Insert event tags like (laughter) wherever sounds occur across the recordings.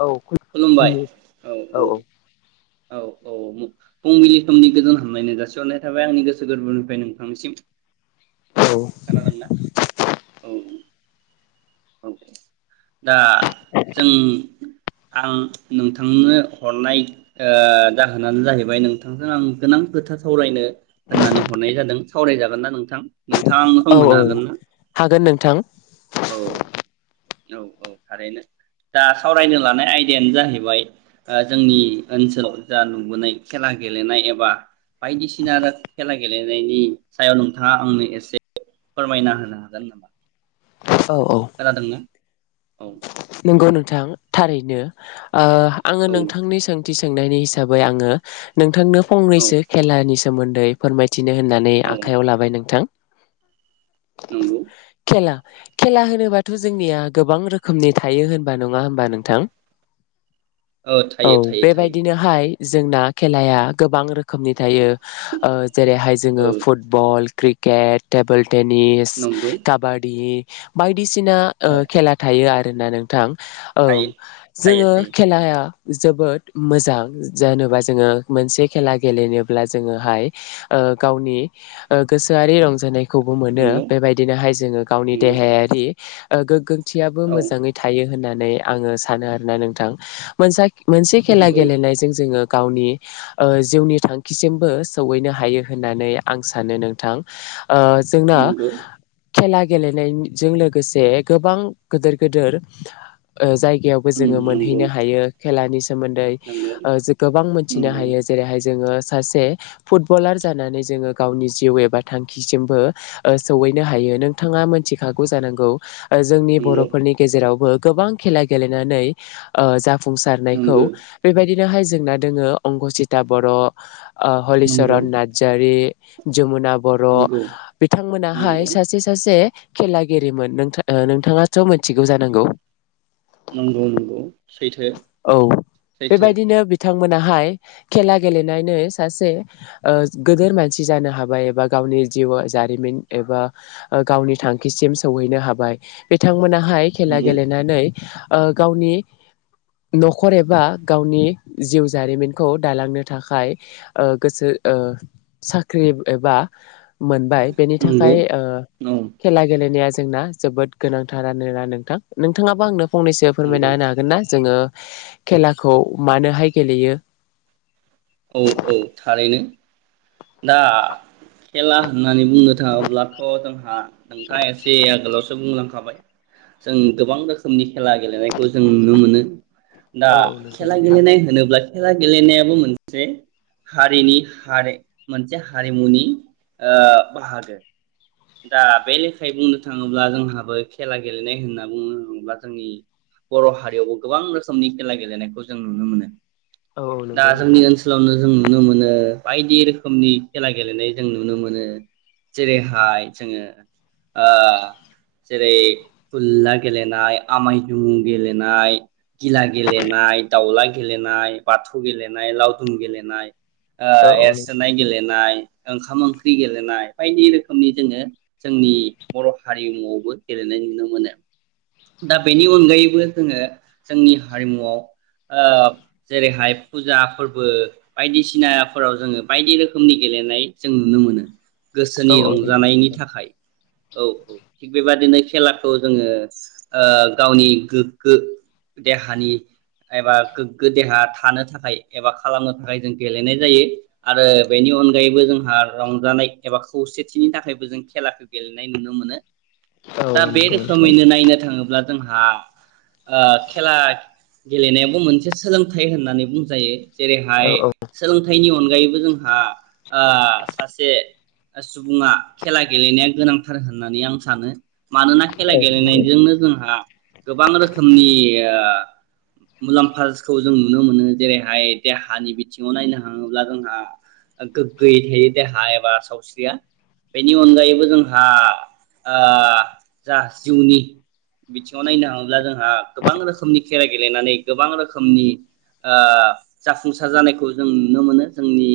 औ खुलुमबाय खुलुमनि औ औ औ औ फुंबिलि समनि गोजोन हामलायनाय जासिहरनाय थाबाय आंनि गोसो गोरबोनिफ्राय नोंथांनिसिम औ खोनादोंना नोंथां औ औ औ दा जों आं नोंथांनो हरनाय जाहोनानो जाहैबाय नोंथांजों आं गोनां खोथा सावरायनो होननानै हरनाय जादों सावरायजागोन ना नोंथां नोंथांखौ' औ सम होनो औ हागोन ना हागोन नोंथां औ औ औ थारैनो दा सावरायनो लानाय आइदाया नो जाहैबाय जोंनि ओनसोलाव जा नुबोनाय खेला गेलेनाय एबा बायदिसिना खेला गेलेनायनि सायाव नोंथाङा आंनो एसे फोरमायना होनो हागोन नामा खोनादोंना औ नोंगौ नोंथां थारैनो आङो औ नोंथांनि सोंथि सोंनाय सोंनायनि हिसाबै आङो नोंथांनो औ फंनैसो खेलानि सोमोन्दै फोरमायथिनो होननानै औ आखाइयाव लाबाय नोंथां नंगौ खेला खेला होनोबाथ' जोंनिया गोबां रोखोमनि थायो होनबा नङा होनबा नोंथां ओ औ थायो थायो थायो बेबायदिनोहाय जोंना खेलाया गोबां रोखोमनि थायो जेरैहाय ओ जोङो फुटबल क्रिकेट टेबल टेनिस नंगौ काबादि (inaudible) बायदिसिना औ खेला थायो आरो दा नोंथां औ थायो थायो जोङो थायो खेलाया जोबोद मोजां जेनेबा जोङो मोनसे खेला गेलेनोब्ला जोङोहाय गावनि गोसोआरि रंजानाय रंजानायखौबो मोनो नंगौ बेबायदिनोहाय जोङो गावनि नंगौ देहायारि ओ गोग्गो थियाबो औ मोजां थायो होननानै आङो सानो आरोना नोंथां मोनसे खेला नंगौ गेलेनायजों जोङो गावनि जिउनि थांखिसिमबो सौहैनो हायो होननानै आं सानो नोंथां जोंना नंगौ खेला गेलेनायजों लोगोसे गोबां गोदोर गोदोर जाय जायगायावबो उम जोङो नंगौ मोनहैनो हायो खेलानि सोमोन्दै नंगौ गोबां मोनथिनो नंगौ हायो जेरैहाय जोङो सासे फुटबलार जानानै जोङो गावनि जिउ एबा थांखिसिमबो सौहैनो हायो नोंथाङा मोनथिखागौ जानांगौ जोंनि बर' नंगौ जेरावबो गोबां खेला गेलेनानै जा नंगो जाफुंसारनायखौ बेबायदि बेनोहाय जेंना दोङो अंकसिता बर' नंगौ हलिचरन नार्जारि (inaudible) जमुना बर' नंगौ नंगौ बिथांमोनाहाय सासे सासे खेलागिरिरिमोन नोंथा नोंथाङा थ' मोथिगौ जानांगौ नंगौ नंगौ सैथो सैथो बिथां मोनाहाय खेला गेलेनानै सासे ओ गोदोर मानसि जानो हाबाय एबा गावनि जिउ जारिमिन एबा गावनि थांखिसिम सौहैनो हाबाय बिथांमोनहा हाय खेला नंगौ गेलेनानै ओ गावनि नखर एबा गावनि जिउ जारिमिनखौ दालांनो थाखाय ओ गोसो साख्रि एबा मोनबाय बेनि नंगौ थाखाय ओ औ खेला गेलेनाया जोंना जोबोद गोनांथारानो ना नोंथां नोंथाङाबा आंनो फंनैसो फोरमायना नंगौ होनो हागोन ना जोङो खेलाखौ मानोहाय गेलेयो औ औ थारैनो दा खेला होननानै बुंनो थाङोब्लाथ' जोंहा नोंथाङा एसे आगोलावसो बुंलां खाबाय जों गोबां रोखोमनि खेला गेलेनायखौ जों नुनो मोनो दा औ औ नंगौ खेला गेलेनाय होनोब्ला खेला गेलेनायाबो मोनसे हारिनि हारि मोनसे हारिमुनि ओ बाहागो दा बे लेखायै बुंनो थाङोब्ला जोंहाबो खेला गेलेनाय होनना बुंनो थाङोब्ला जोंनि बर' हारियावबो गोबां रोखोमनि खेला गेलेनायखौ जों नुनो मोनो औ औ दा नंगौ जोंनि नोंथां ओनसोलावनो जों नुनो मोनो बायदि रोखोमनि खेला गेलेनाय जों नुनो मोनो जेरैहाय जोङो ओ जेरै खुलला गेलेनाय आमाय जुमुं गेलेनाय गिला गेलेनाय दाउला गेलेनाय बाथौ गेलेनाय लावदुम गेलेनाय ओ औ औ एरसोनाय गेलेनाय ओंखाम ओंख्रि गेलेनाय बायदि रोखोमनि जोङो जोंनि बर' हारिमुआवबो गेलेनाय नुनो मोनो दा बेनि अनगायैबो जोङो जोंनि हारिमुआव ओ जेरैहाय फुजा फोरबो बायदिसिनाफोराव जोङो बायदि रोखोमनि गेलेनाय जों नुनो मोनो गोसोनि औ औ नंगौ रंजानायनि नोंथां थाखाय औ औ थिग बेबादिनो खेलाखौ जोङो ओ गावनि गोगगो देहानि एबा गोगगो देहा थानो थाखाय एबा खालामनो थाखाय जों गेलेनाय जायो आरो बेनि अनगायैबो जोंहा रंजानाय एबा खौसेथिनि थाखायबो जों खेलाखौ गेलेनाय नुनो मोनो औ दा औ बे नंगौ नोंथां रोखोमैनो नायनो थाङो ब्ला जोंहा ओ खेला गेलेनायाबो मोनसे सोलोंथाइ होननानै बुंजायो जेरैहाय औ औ सोलोंथाइनि अन गायैबो जोंहा ओ सासे सुबुङा खेला गेलेनाया गोनांथार होननानै आं सानो मानोना खेला औ नंगौ गेलेनायजोंनो जोंहा गोबां रोखोमनि ओ मुलामफाखौ जों नुनो मोनो जेरैहाय देहानि बिथिङाव नायनो हाङोब्ला जोंहा गोगगोयै थायो देहा एबा सावस्रिया बेनि अनगायैबो जोंहा ओ जा जिउनि बिथिङाव नायनो थाङोब्ला जोंहा गोबां रोखोमनि खेला गेलेनानै गोबां रोखोमनि ओ जाफुंसार जानायखौ जों नुनो मोनो जोंनि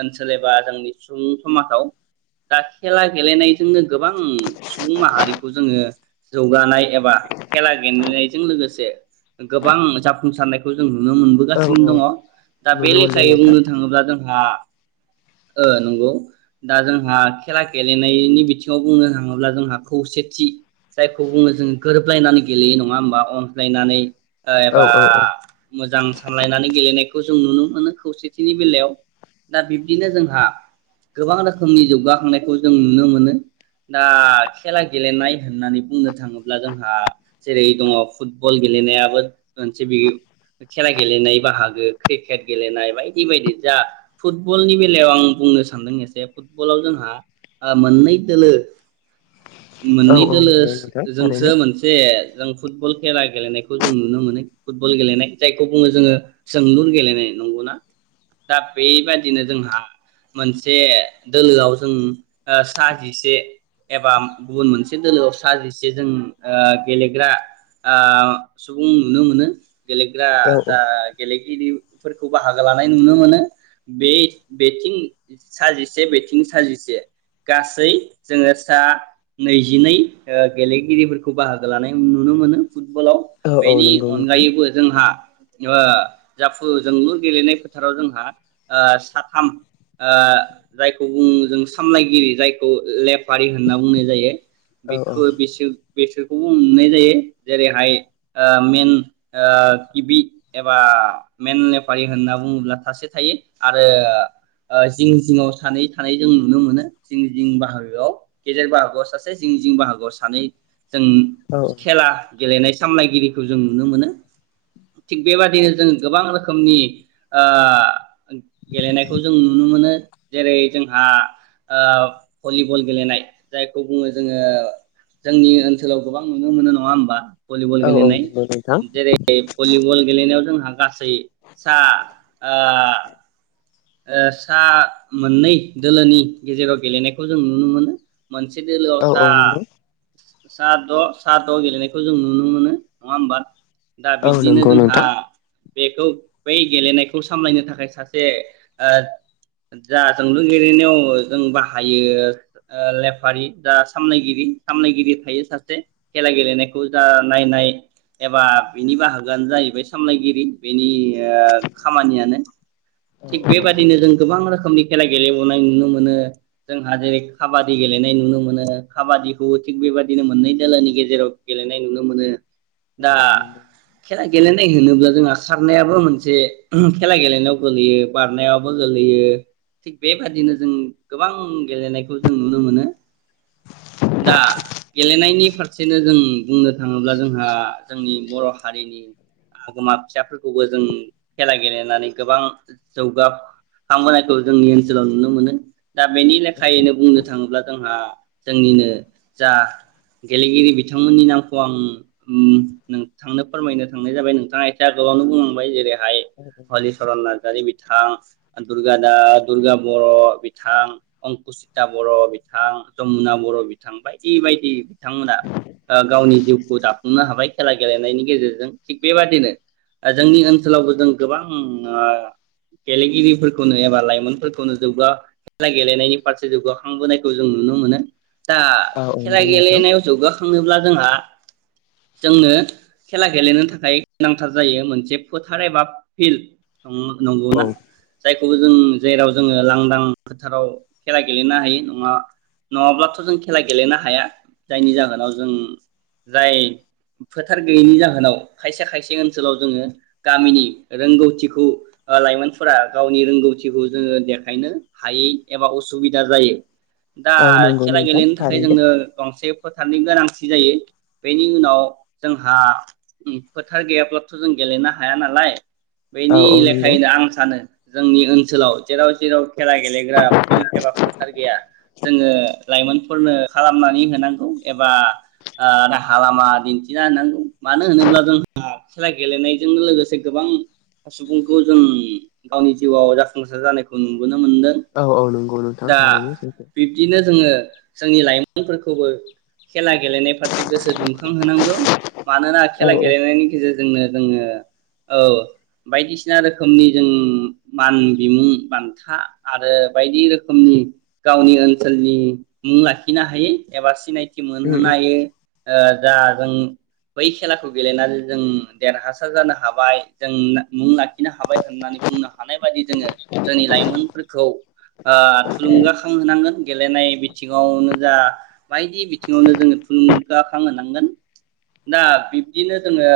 ओनसोल एबा जोंनि सुबुं समाजाव दा खेला गेलेनायजोंनो गोबां सुबुं माहारिखौ जोङो जौगानाय एबा खेला गेलेनायजों लोगोसे गोबां जाफुंसारनायखौ जों नुनो औ मोनबोगासिनो औ दङ दा बे नुनो मोनदों लेखायै नोंथां बुंनो थाङोब्ला जोंहा ओ नंगौ दा जोंहा खेला गेलेनायनि बिथिङाव बुंनो थाङोब्ला जोंहा खौसेथि जायखौ बुङो जों गोरोबलायनानै गेलेयो नङा होमबा अनज्लायनानै ओ औ एबा औ औ मोजां सानलायनानै गेलेनाय खौ जों नुनो मोनो खौसेथिनि बेलायाव दा बिबदिनो जोंहा गोबां रोखोमनि जौगाखांनायखौ जों नुनो मोनो दा खेला गेलेनाय होननानै बुंनो थाङो ब्ला जोंहा जेरै दङ फुटबल गेलेनायाबो मोनसे बि खेला गेलेनाय बाहागो क्रिकेट गेलेनाय बायदि बायदि जा फुटबलनि बेलायाव आं बुंनो सानदों एसे फुटबलाव जोंहा ओ मोननै दोलो औ मोननै औ दोलो नंगौ नोंथां जोंसो थारैनो मोनसे जों फुटबल खेला गेलेनाय खौ जों नुनो मोनो फुटबल गेलेनाय जायखौ बुङो जोङो सोंलुर गेलेनाय नंगौना दा बेबादिनो जोंहा मोनसे दोलोआव जों सा जिसे एबा गुबुन मोनसे दोलोआव सा जिसे जों ओ गेलेग्रा सुबुं आ नुनो मोनो गेलेग्रा औ जा गेलेग्रि फोरखौ बाहागो लानाय नुनो मोनो बे बेथिं साजिसे बेथिं साजिसे गासै जोङो सा नैजिनै ओ गेलेगिरिफोरखौ बाहागो लानाय नुनो मोनो फुटबलाव औ औ बेनि नंगौ नोंथां अनगायैबो जोंहा ओ जाफु जोंलुर गेलेनाय फोथाराव जोंहा ओ साथाम ओ जायखौ जों सामलायगिरि जायखौ लेफारि होनना बुंनाय जायो औ औ बेखौ बि बेसोरखौबो नुनाय जायो जेरैहाय ओ मेन ओ गिबि एबा मेन लेफारि होनना बुङोब्ला सासे थायो आरो ओ जिं जिङआव सानै थानायानै जों नुनो मोनो जिं जिं बाहागोआव गेजेर बाहागोआव सासे जिं जिं बाहागोआव सानै जों औ खेला गेलेनाय सामलायगिरिखौ जों नुनो मोनो थिग बेबादिनो जों गोबां रोखोमनि ओ गेलेनायखौ जों नुनो मोनो जेरै जोंहा ओ भलिबल गेलेनाय जायखौ बुङो जोङो जोंनि ओनसोलाव गोबां नुनो मोनो नङा होमबा भलिबल औ औ गेलेनाय नंगौ नोंथां जेरै भलिबल गेलेनायाव जोंहा गासै सा ओ सा मोननै दोलोनि गेजेराव गेलेनायखौ जों नुनो मोनो मोनसे दोलोआव औ सा औ नंगौ सा द' सा द' गेलेनायखौ जों नुनो मोनो नङा होमबा दा औ बिदिनो नंगौ जोंहा नोंथां बेखौ बै गेलेनायखौ सामलायनो थाखाय सासे ओ जा जोंलु गेलेनायाव जों बाहायो लेफारि दा सामलायगिरि सामलायगिरि थायो सासे खेला गेलेनायखौ जा नायनाय एबा बिनि बाहागोआनो जाहैबाय सामलायगिरि बेनि खामानियानो औ थि औ बेबायदिनो जों गोबां रोखोम रोखोमनि खेला गेलेबोननाय नुनो मोनो जोंहा जेरै खाबादि गेलेनाय नुनो मोनो खाबादिखौबो थिग बेबायाददिनो मोननै दोलोनि गेजेराव गेलेनाय नुनो मोनो दा औ औ नंगौ खेला गेलेनाय होनोब्ला जोंहा खारनायाबो मोनसे खेला गेलेनायाव गोल्लैयो बारनायावबो गोलैयो थिग बेबादिनो जों गोबां गेलेनायखौ जों नुनो मोनो दा गेलेनायनि फारसेनो जों बुंनो थाङोब्ला जोंहा जोंनि बर' हारिनि आगोमा फिसाफोरखौबो जों खेला गेलेनानै गोबां जौगाखांबोनायखौ जोंनि ओनसोलाव नुनो मोनो दा बेनि लेखायैनो बुंनो थाङोब्ला जोंहा जोंनिनो जा गेलेगिरि बिथांमोननि नामखौ आं नोंथांनो उम फोरमायनो थांनाय जाबाय नोंथाङा एख आगोलावनो बुंलांबाय जेरैहाय हलिचरन नार्जारि बिथां दुर्गा दा दुर्गा बर' बिथां अंकुसिता बर' बिथां जमुना बर बर' बिथां बायदि बायदि बिथांमोना गावनि जिउखौ दाफुंनो हाबाय खेला गेलेनायनि गेजेरजों थिग बेबादिनो जोंनि ओनसोलावबो जों गोबां गेलेगिरिफोरखौनो एबा लाइमोनफोरखौनो जौग खेला गेलेनायनि फारसे जौगाखांबोनायखौ जों नुनो मोनो दा औ औ खेला नंगौ नोंथां गेलेनायाव जौगाखांनोब्ला जोंहा जोंनो खेला गेलेनो थाखाय गोनांथार जायो मोनसे फोथार एबा फिल्ड औ नंगौना जाय खौ जों जेराव जोङो लांदां फोथाराव खेला गेलेनो हायो नङा नङाब्ला जों खेला गेलेनो हाया जायनि जाहोनाव जों जाय फोथार गैयैनि जाहोनाव खायसे खायसे ओनसोलाव जोङो गामिनि रोंगौथिखौ लाइमोनफोरा गावनि रोंगौथिखौ जोङो देखायनो हायै एबा उसुबिदा जायो दा औ नंगौ खेला नोंथां गेलेनो थाखाय थारैनो जोङो गंसे फोथारनि गोनांथि जायो बेनि उनाव जोंहा फोथार गैयाब्लाथ' जों गेलेनो हाया नालाय औ बेनि औ नंगौ लेखायैनो आं सानो जोंनि ओनसोलाव जेराव जेराव खेला गेलेग्रा फिल्ड एबा फोथार गैया जोङो लाइमोनफोरनो खालामनानै होनांगौ एबा ओ राहा लामा दिन्थिना होनांगौ मानो होनोब्ला जोंहा खेला गेलेनायजोंनो लोगोसे गोबां सुबुंखौ जों गावनि जिउआव जाफुंसार जानायखौ नुगोन मोनदों औ औ नंगौ नोंथां दा थारैनो सैथो बिब्दिनो जोङो जोंनि लाइमोनफोरखौबो खेला गेलेनाय फारसे गोसो दुंखांहोनांगौ मानोना औ खेला गेलेनायनि गेजेरजोंनो जोङो औ बायदिसिना रोखोमनि जों मान बिमुं बान्था आरो बायदि रोखोमनि गावनि ओनसोलनि मुं लाखिनो हायै एबा सिनाय मोनहोनो हायो जा जों बै खेलाखौ गेलेनानै जों देरहासार जानो हाबाय जों मुं लाखि खिनो हाबाय होननानै बुंनो हानाय बायदि जोङो जोंनि लाइमोनफोरखौ ओ थुलुंगाखांहोनांगोन गेलेनाय सिङावनो जा बायदि बिथिङावनो जोङो थुलुंगाखां होनांगोन दा बिब्दिनो जोङो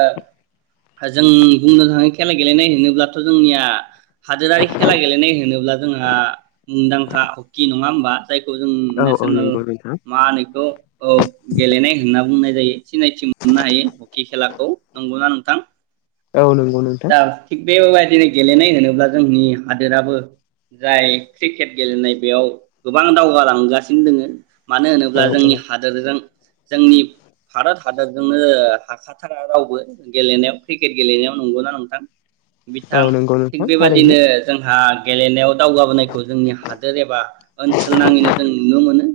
जों बुंनो थाङो खेला गेलेनाय होनोब्लाथ' जोंनिया हादोरारि खेला गेलेनाय होनोब्ला जोंहा मुंदांखा हकि नङा होमबा जायखौ जों औ औ नेसनेल नंगौ नोंथां मा होनोएखौ गेलेनाय होनना बुंनाय जायो सिनायथि मोननो हायो हकि खेलाखौ नंगौना नोंथां औ नंगौ नोंथां दा थि बे लाइ दिनै गेलेनाय होनोब्ला जोंनि हादोराबो जाय क्रिकेट गेलेनाय बेयाव गोबां दावगालांगासिनो दोङो मानो होनोब्ला औ औ जोंनि हादोरजों जोंनि भारत हादरजोंनो हाखाथारा रावबो गेलेनायाव क्रिकेट गेलेनायाव नंगौना नोंथां औ बिथां नंगौ थिग नोंथां थारैनो बेबायदिनो जोंहा गेलेनायाव दावगाबोनायखौ जोंनि हादोर एबा ओनसोल नाङैनो जों नुनो मोनो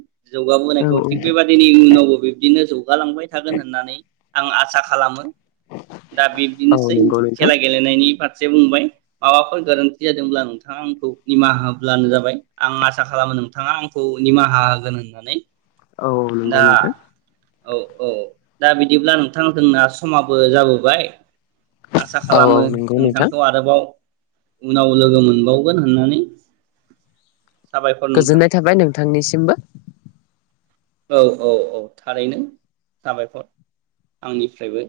औ जौगाबोनायखौ थिग बेबादिनि इयुनावबो बिब्दिनो जौ हुगालांबाय थागोन होननानै आं आसा खालामो दा औ औ बिब्दिनोसै नंगौ नोंथां खेला गेलेनायनि बाथ्रा फारसे बुंबाय माबाफोर गोरोन्थि जादोंब्ला नोंथाङा आंखौ निमाहा होब्लानो जाबाय आं आसा खालामो नोंथाङा आंखौ निमाहा होगोन होननानै औ नंगौ दा नोंथां औ औ दा बिदिब्ला नोंथां जोंना समाबो जाबोबाय (inaudible) आसा औ औ खालामो नंगौ नोंथां नोंथांखौ आरोबाव उनाव लोगो मोनबावगोन होननानै साबायखर नोंथां गोजोननाय थाबाय नोंथांनिसिमबो औ औ औ थारैनो साबायखर आंनिफ्रायबो